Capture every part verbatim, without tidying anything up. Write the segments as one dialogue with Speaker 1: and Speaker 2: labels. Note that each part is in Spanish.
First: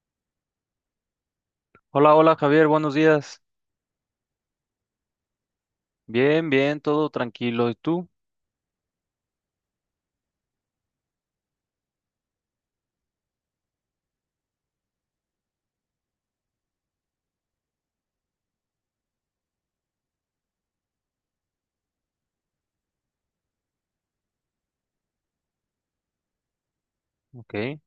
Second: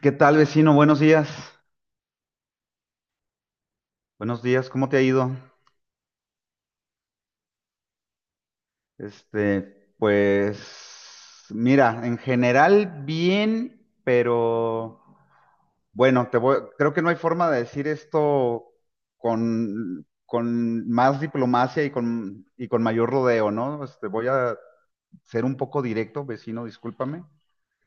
Speaker 1: ¿Qué tal, vecino? Buenos días.
Speaker 2: Hola, hola Javier, buenos días.
Speaker 1: Buenos días, ¿cómo te ha ido?
Speaker 2: Bien, bien, todo tranquilo. ¿Y tú?
Speaker 1: Este, pues, mira, en general bien, pero bueno, te voy, creo que no hay forma de decir esto con, con más diplomacia y con, y con mayor rodeo, ¿no? Este, voy a ser un poco directo, vecino, discúlpame,
Speaker 2: Ok.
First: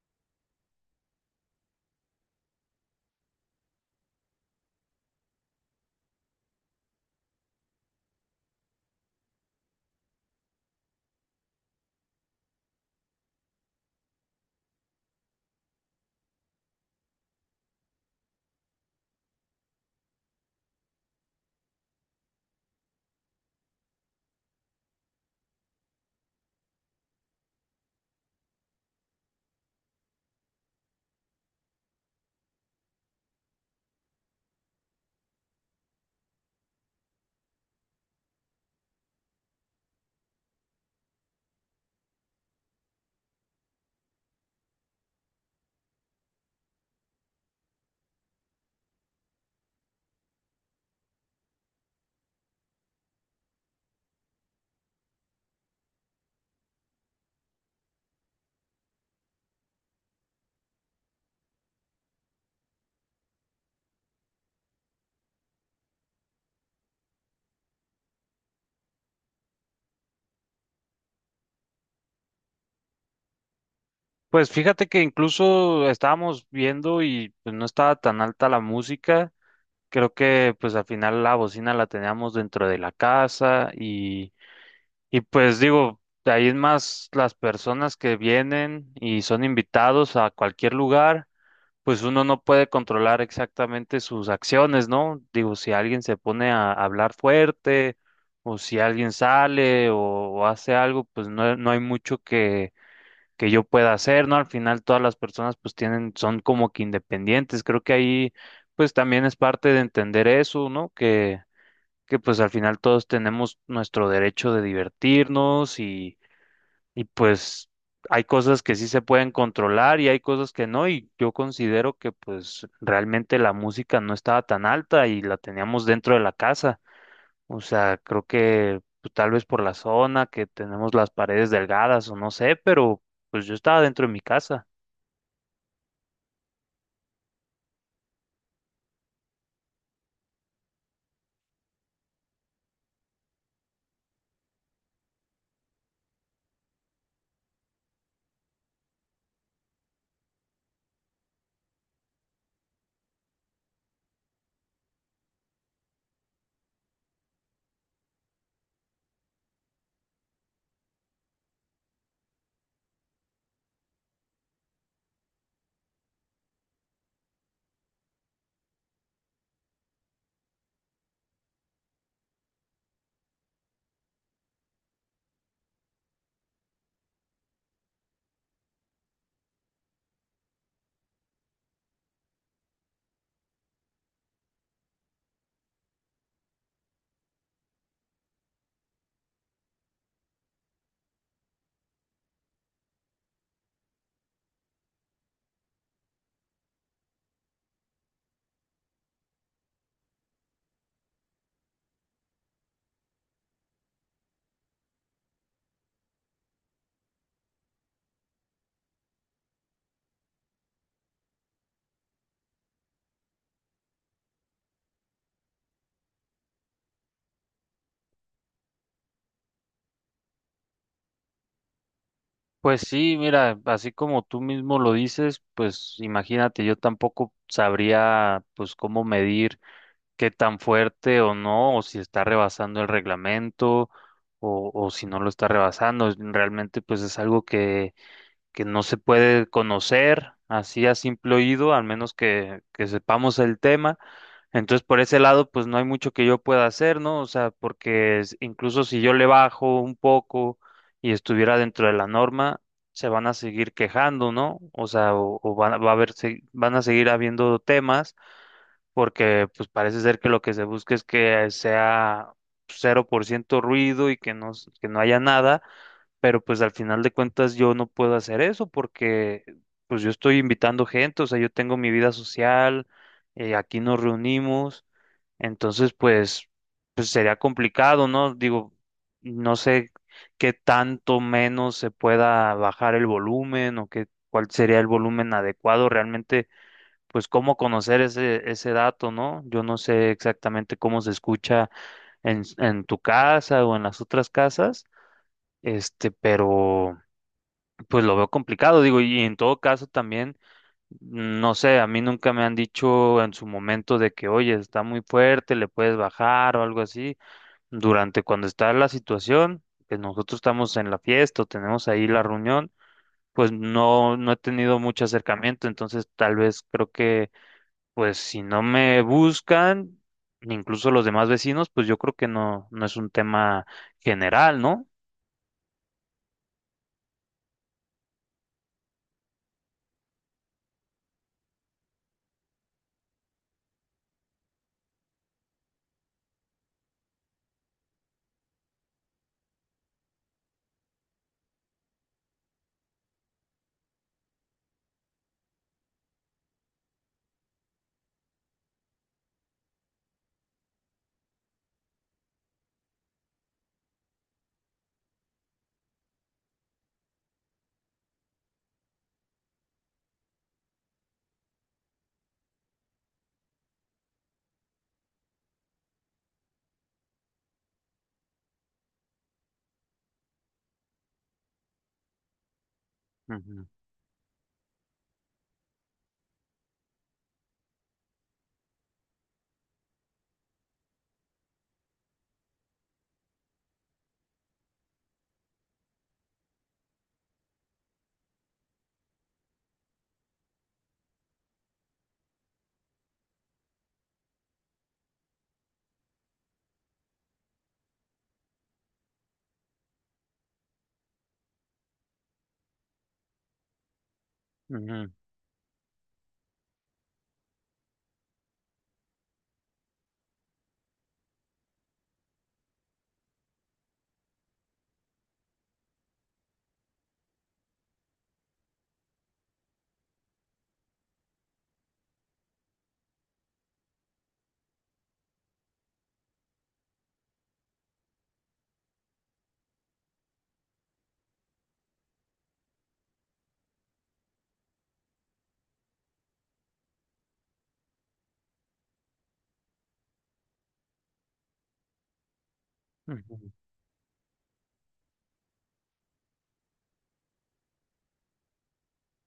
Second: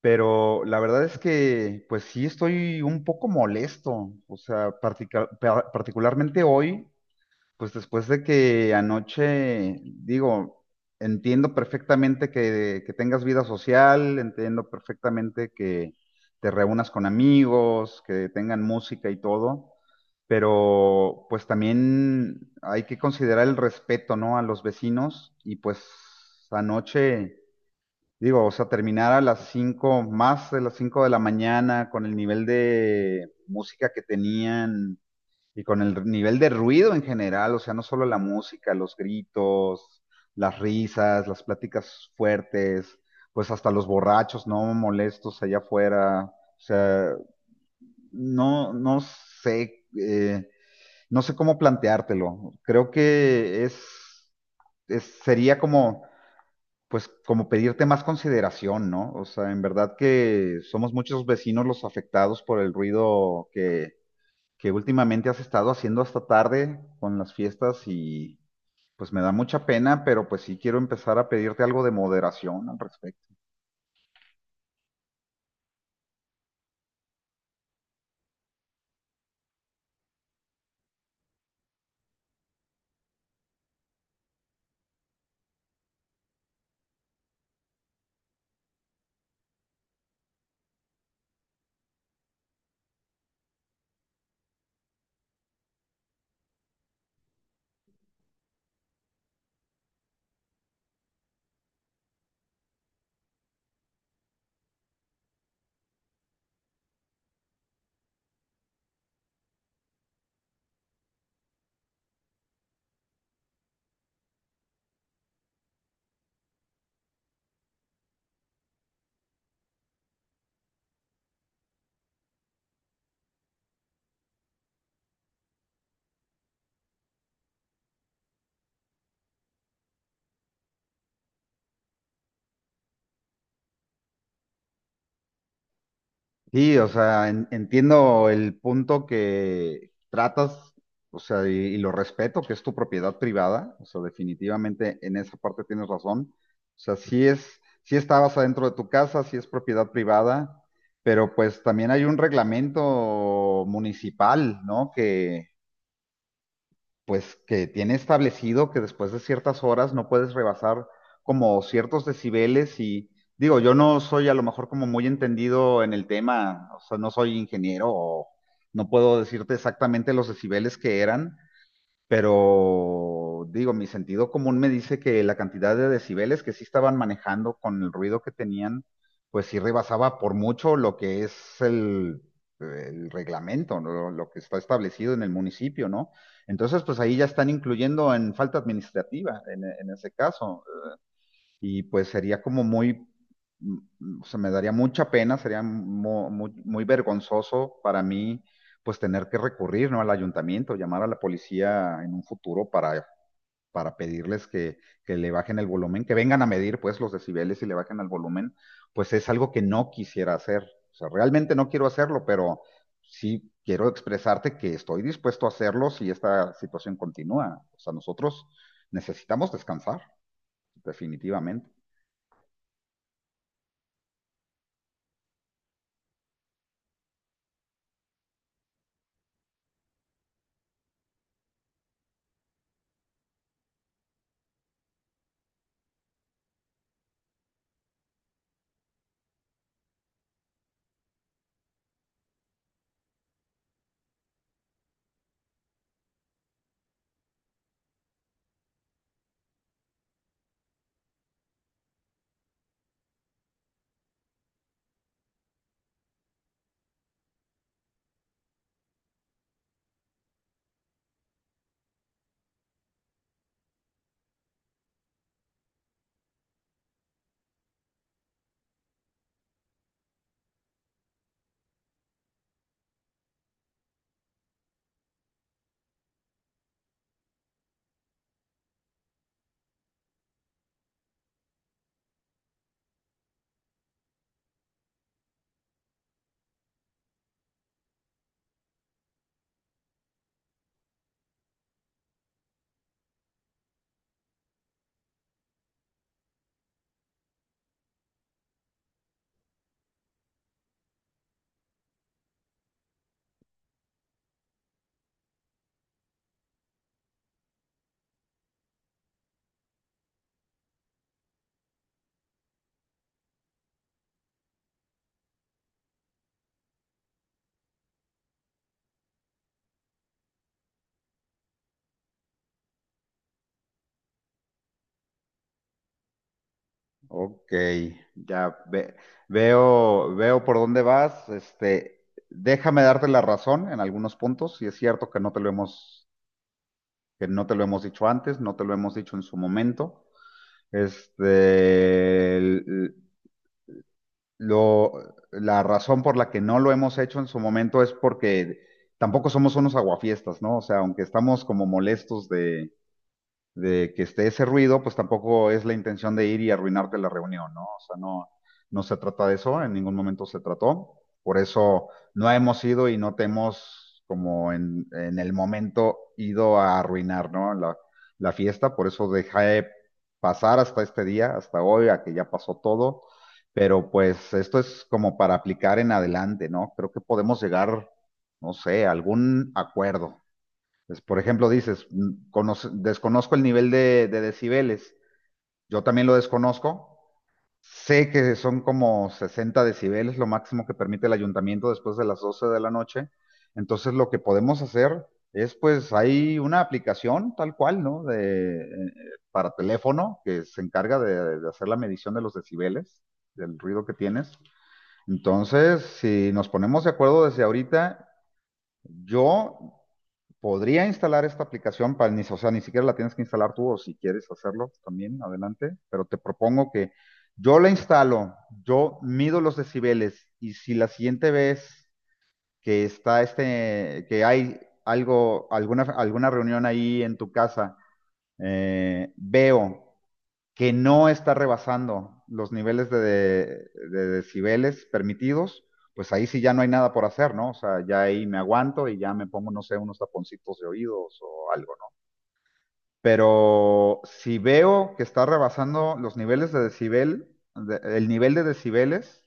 Speaker 1: pero la verdad es que, pues sí, estoy un poco molesto, o sea, partica- pa- particularmente hoy. Pues después de que anoche, digo, entiendo perfectamente que, que tengas vida social, entiendo perfectamente que te reúnas con amigos, que tengan música y todo, pero pues también hay que considerar el respeto, ¿no? A los vecinos y pues anoche, digo, o sea, terminar a las cinco, más de las cinco de la mañana con el nivel de música que tenían y con el nivel de ruido en general, o sea, no solo la música, los gritos, las risas, las pláticas fuertes, pues hasta los borrachos no molestos allá afuera. O sea, no, no sé, eh, no sé cómo planteártelo. Creo que es, es, sería como, pues, como pedirte más consideración, ¿no? O sea, en verdad que somos muchos vecinos los afectados por el ruido que, que últimamente has estado haciendo hasta tarde con las fiestas y pues me da mucha pena, pero pues sí quiero empezar a pedirte algo de moderación al respecto.
Speaker 2: Pues fíjate que incluso estábamos viendo y pues, no estaba tan alta la música. Creo que pues al final la bocina la teníamos dentro de la casa y, y pues digo, de ahí es más las personas que vienen y son invitados a cualquier lugar. Pues uno no puede controlar exactamente sus acciones, ¿no? Digo, si alguien se pone a hablar fuerte o si alguien sale o, o hace algo, pues no, no hay mucho que, que yo pueda hacer, ¿no? Al final todas las personas pues tienen, son como que independientes. Creo que ahí pues también es parte de entender eso, ¿no? Que, que pues al final todos tenemos nuestro derecho de divertirnos y y pues hay cosas que sí se pueden controlar y hay cosas que no, y yo considero que pues realmente la música no estaba tan alta y la teníamos dentro de la casa. O sea, creo que pues, tal vez por la zona que tenemos las paredes delgadas o no sé, pero pues yo estaba dentro de mi casa.
Speaker 1: Sí, o sea, en- entiendo el punto que tratas, o sea, y, y lo respeto, que es tu propiedad privada, o sea, definitivamente en esa parte tienes razón. O sea, sí es, sí estabas adentro de tu casa, sí es propiedad privada, pero pues también hay un reglamento municipal, ¿no? Que, pues que tiene establecido que después de ciertas horas no puedes rebasar como ciertos decibeles y digo, yo no soy a lo mejor como muy entendido en el tema, o sea, no soy ingeniero o no puedo decirte exactamente los decibeles que eran, pero digo, mi sentido común me dice que la cantidad de decibeles que sí estaban manejando con el ruido que tenían, pues sí rebasaba por mucho lo que es el, el reglamento, ¿no? Lo que está establecido en el municipio, ¿no? Entonces, pues ahí ya están incluyendo en falta administrativa, en, en ese caso y pues sería como muy, mm, mm, o sea, me daría mucha pena, sería mo- muy, muy vergonzoso para mí, pues tener que recurrir, ¿no? Al ayuntamiento, llamar a la policía en un futuro para, para pedirles que, que le bajen el volumen, que vengan a medir, pues, los decibeles y le bajen el volumen, pues es algo que no quisiera hacer. O sea, realmente no quiero hacerlo, pero sí quiero expresarte que estoy dispuesto a hacerlo si esta situación continúa. O sea, nosotros necesitamos descansar, definitivamente.
Speaker 2: Pues sí, mira, así como tú mismo lo dices, pues imagínate, yo tampoco sabría pues cómo medir qué tan fuerte o no, o si está rebasando el reglamento o, o si no lo está rebasando. Es- Realmente pues es algo que, que no se puede conocer así a simple oído, al menos que, que sepamos el tema. Entonces por ese lado pues no hay mucho que yo pueda hacer, ¿no? O sea, porque es- incluso si yo le bajo un poco y estuviera dentro de la norma, se van a seguir quejando, ¿no? O sea, o, o van, a- va a haber, se- van a seguir habiendo temas porque pues parece ser que lo que se busca es que sea cero por ciento ruido y que no, s- que no haya nada, pero pues al final de cuentas yo no puedo hacer eso porque pues yo estoy invitando gente, o sea, yo tengo mi vida social, eh, aquí nos reunimos, entonces pues, pues sería complicado, ¿no? Digo, no sé qué tanto menos se pueda bajar el volumen o qué, cuál sería el volumen adecuado realmente pues cómo conocer ese, ese dato, ¿no? Yo no sé exactamente cómo se escucha en, s- en tu casa o en las otras casas, este, pero pues lo veo complicado, digo, y en todo caso también, no sé, a mí nunca me han dicho en su momento de que, oye, está muy fuerte, le puedes bajar o algo así, durante cuando está la situación, que nosotros estamos en la fiesta o tenemos ahí la reunión. Pues no, no he tenido mucho acercamiento, entonces tal vez creo que pues si no me buscan, ni incluso los demás vecinos, pues yo creo que no, no es un tema general, ¿no?
Speaker 1: Ok, ya ve- veo, veo por dónde vas. Este, déjame darte la razón en algunos puntos. Y es cierto que no te lo hemos, que no te lo hemos dicho antes, no te lo hemos dicho en su momento. Este, el- lo, la razón por la que no lo hemos hecho en su momento es porque tampoco somos unos aguafiestas, ¿no? O sea, aunque estamos como molestos de que esté ese ruido, pues tampoco es la intención de ir y arruinarte la reunión, ¿no? O sea, no, no se trata de eso, en ningún momento se trató. Por eso no hemos ido y no te hemos, como en, en el momento, ido a arruinar, ¿no? La, la fiesta, por eso dejé pasar hasta este día, hasta hoy, a que ya pasó todo.
Speaker 2: Ujú,
Speaker 1: Pero pues esto es como para aplicar en adelante, ¿no? Creo que podemos llegar, no sé, a algún acuerdo. Pues, por ejemplo, dices, mm, conoce- desconozco el nivel de, de decibeles. Yo también lo desconozco. Sé que son como sesenta decibeles, lo máximo que permite el ayuntamiento después de las doce de la noche. Entonces, lo que podemos hacer es, pues, hay una aplicación tal cual, ¿no? De, eh, para teléfono que se encarga de, de hacer la medición de los decibeles, del ruido que tienes.
Speaker 2: ujú,
Speaker 1: Entonces, si nos ponemos de acuerdo desde ahorita yo podría instalar esta aplicación para ni, o sea, ni siquiera la tienes que instalar tú o si quieres hacerlo también, adelante, pero te propongo que yo la instalo, yo mido los decibeles y si la siguiente vez que está este, que hay algo, alguna, alguna reunión ahí en tu casa, eh, veo que no está rebasando los niveles de, de, de decibeles permitidos, pues ahí sí ya no hay nada por hacer, ¿no? O sea, ya ahí me aguanto y ya me pongo, no sé, unos taponcitos de oídos o algo, ¿no?
Speaker 2: ujú,
Speaker 1: Pero si veo que está rebasando los niveles de decibel, de- el nivel de decibeles,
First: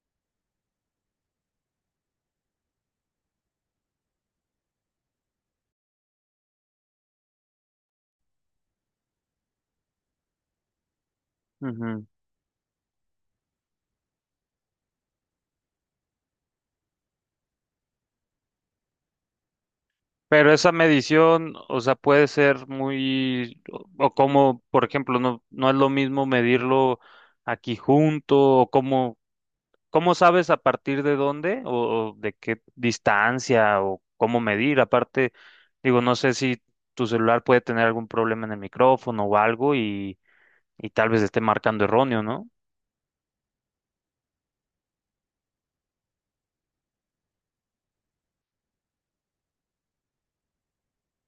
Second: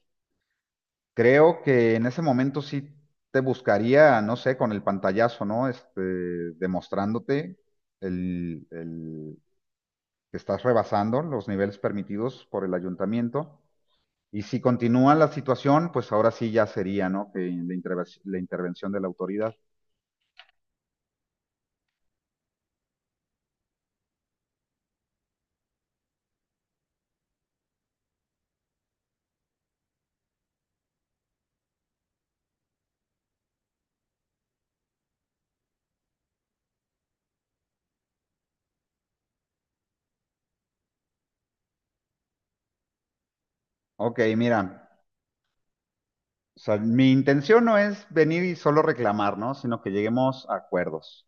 Speaker 1: creo que en ese momento sí te buscaría, no sé, con el pantallazo, ¿no? Este, demostrándote el, el que estás rebasando los niveles
Speaker 2: ujú.
Speaker 1: permitidos por el ayuntamiento. Y si continúa la situación, pues ahora sí ya sería, ¿no? Que la, interve- la intervención de la autoridad.
Speaker 2: Pero esa medición, o sea, puede ser muy, o o como, por ejemplo, no, no es lo mismo medirlo aquí junto, o cómo, cómo sabes a partir de dónde, o, o de qué distancia, o cómo medir. Aparte, digo, no sé si tu celular puede tener algún problema en el micrófono o algo y y tal vez esté marcando erróneo, ¿no?
Speaker 1: Ok, mira, o sea, mi intención no es venir y solo reclamar, ¿no? Sino que lleguemos a acuerdos.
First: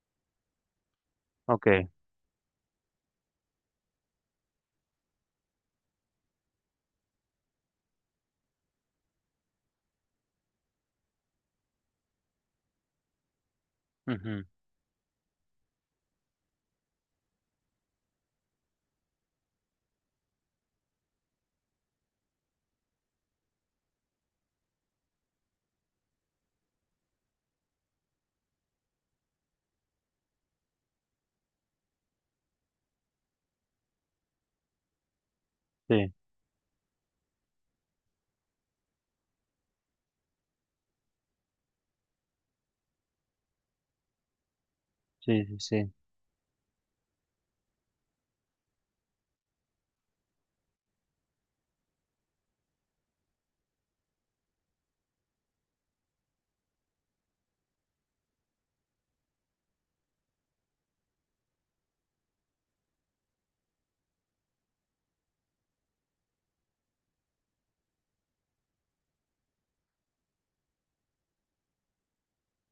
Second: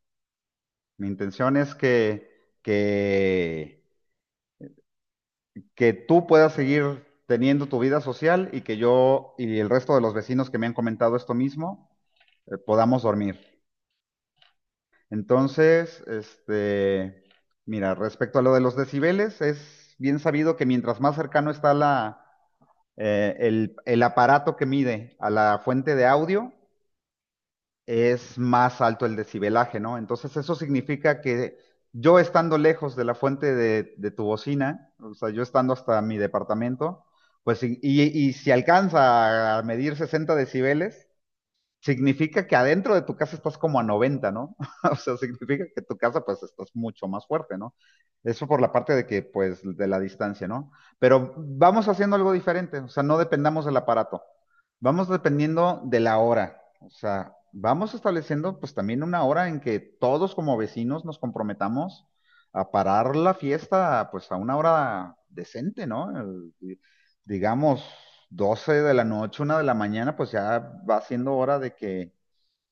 Speaker 1: Mi intención
Speaker 2: Ok.
Speaker 1: es que, que, que tú puedas seguir teniendo tu vida social y que yo y el resto de los vecinos que me han comentado esto mismo eh, podamos dormir.
Speaker 2: Ujú.
Speaker 1: Entonces, este, mira, respecto a lo de los decibeles, es bien sabido que mientras más cercano está la, eh, el, el aparato que mide a la fuente de audio, es más alto el decibelaje, ¿no? Entonces, eso significa que yo estando lejos de la fuente de, de tu bocina, o sea, yo estando hasta
Speaker 2: Sí,
Speaker 1: mi departamento, pues, y, y- y si alcanza a medir sesenta decibeles, significa que adentro de tu casa estás como a noventa, ¿no? O sea,
Speaker 2: sí, sí,
Speaker 1: significa que
Speaker 2: sí.
Speaker 1: tu casa pues estás mucho más fuerte, ¿no? Eso por la parte de que pues de la distancia, ¿no? Pero vamos haciendo algo diferente, o sea, no dependamos del aparato, vamos dependiendo de la hora, o sea, vamos estableciendo pues también una hora en que todos como vecinos nos comprometamos a parar la fiesta pues a una hora decente, ¿no? El- digamos, doce de la noche, una de la mañana, pues ya va siendo hora de que,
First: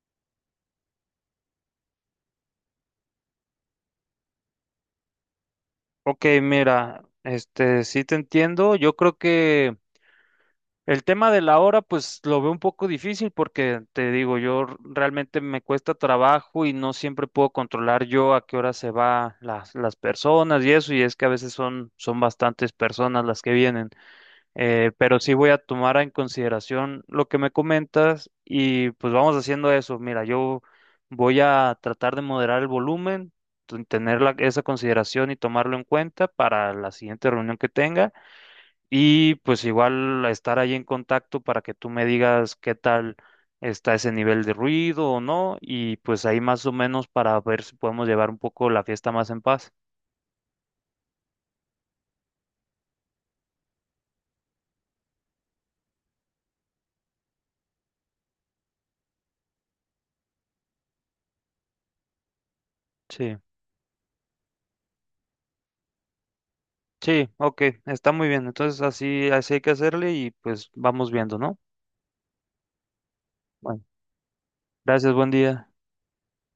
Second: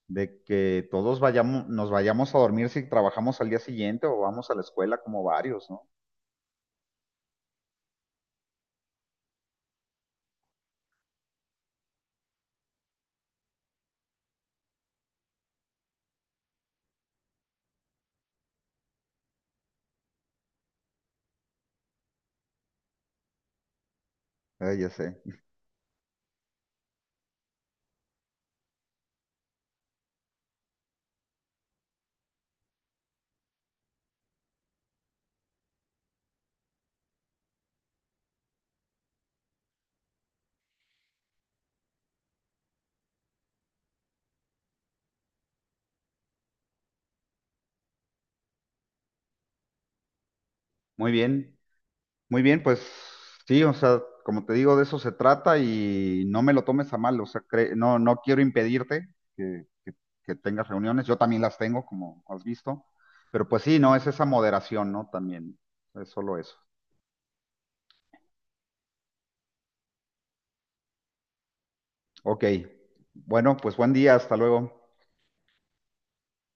Speaker 1: de que todos vayamos, nos vayamos a dormir si trabajamos al día siguiente o vamos a la escuela como varios, ¿no?
Speaker 2: Ok, mira, este, sí te entiendo. Yo creo que el tema de la hora, pues lo veo un poco difícil porque te digo, yo r- realmente me cuesta trabajo y no siempre puedo controlar yo a qué hora se va las, las personas y eso, y es que a veces son, son bastantes personas las que vienen.
Speaker 1: Eh, ya
Speaker 2: Eh, pero
Speaker 1: sé.
Speaker 2: sí voy a tomar en consideración lo que me comentas y pues vamos haciendo eso. Mira, yo voy a tratar de moderar el volumen, t- tener la- esa consideración y tomarlo en cuenta para la siguiente reunión que tenga y pues igual estar ahí en contacto para que tú me digas qué tal está ese nivel de ruido o no y pues ahí más o menos para ver si podemos llevar un poco la fiesta más en paz.
Speaker 1: Muy bien, muy bien, pues sí, o sea, como te digo, de eso se trata y no me lo tomes a mal, o sea, cre- no, no quiero impedirte que, que- que tengas reuniones, yo también las tengo, como has visto,
Speaker 2: Sí.
Speaker 1: pero pues sí, no, es esa moderación, ¿no? También, es solo eso.
Speaker 2: Sí, ok, está muy bien. Entonces así, así hay que hacerle y pues vamos viendo, ¿no?
Speaker 1: Ok. Bueno, pues
Speaker 2: Bueno,
Speaker 1: buen día, hasta luego.
Speaker 2: gracias, buen día.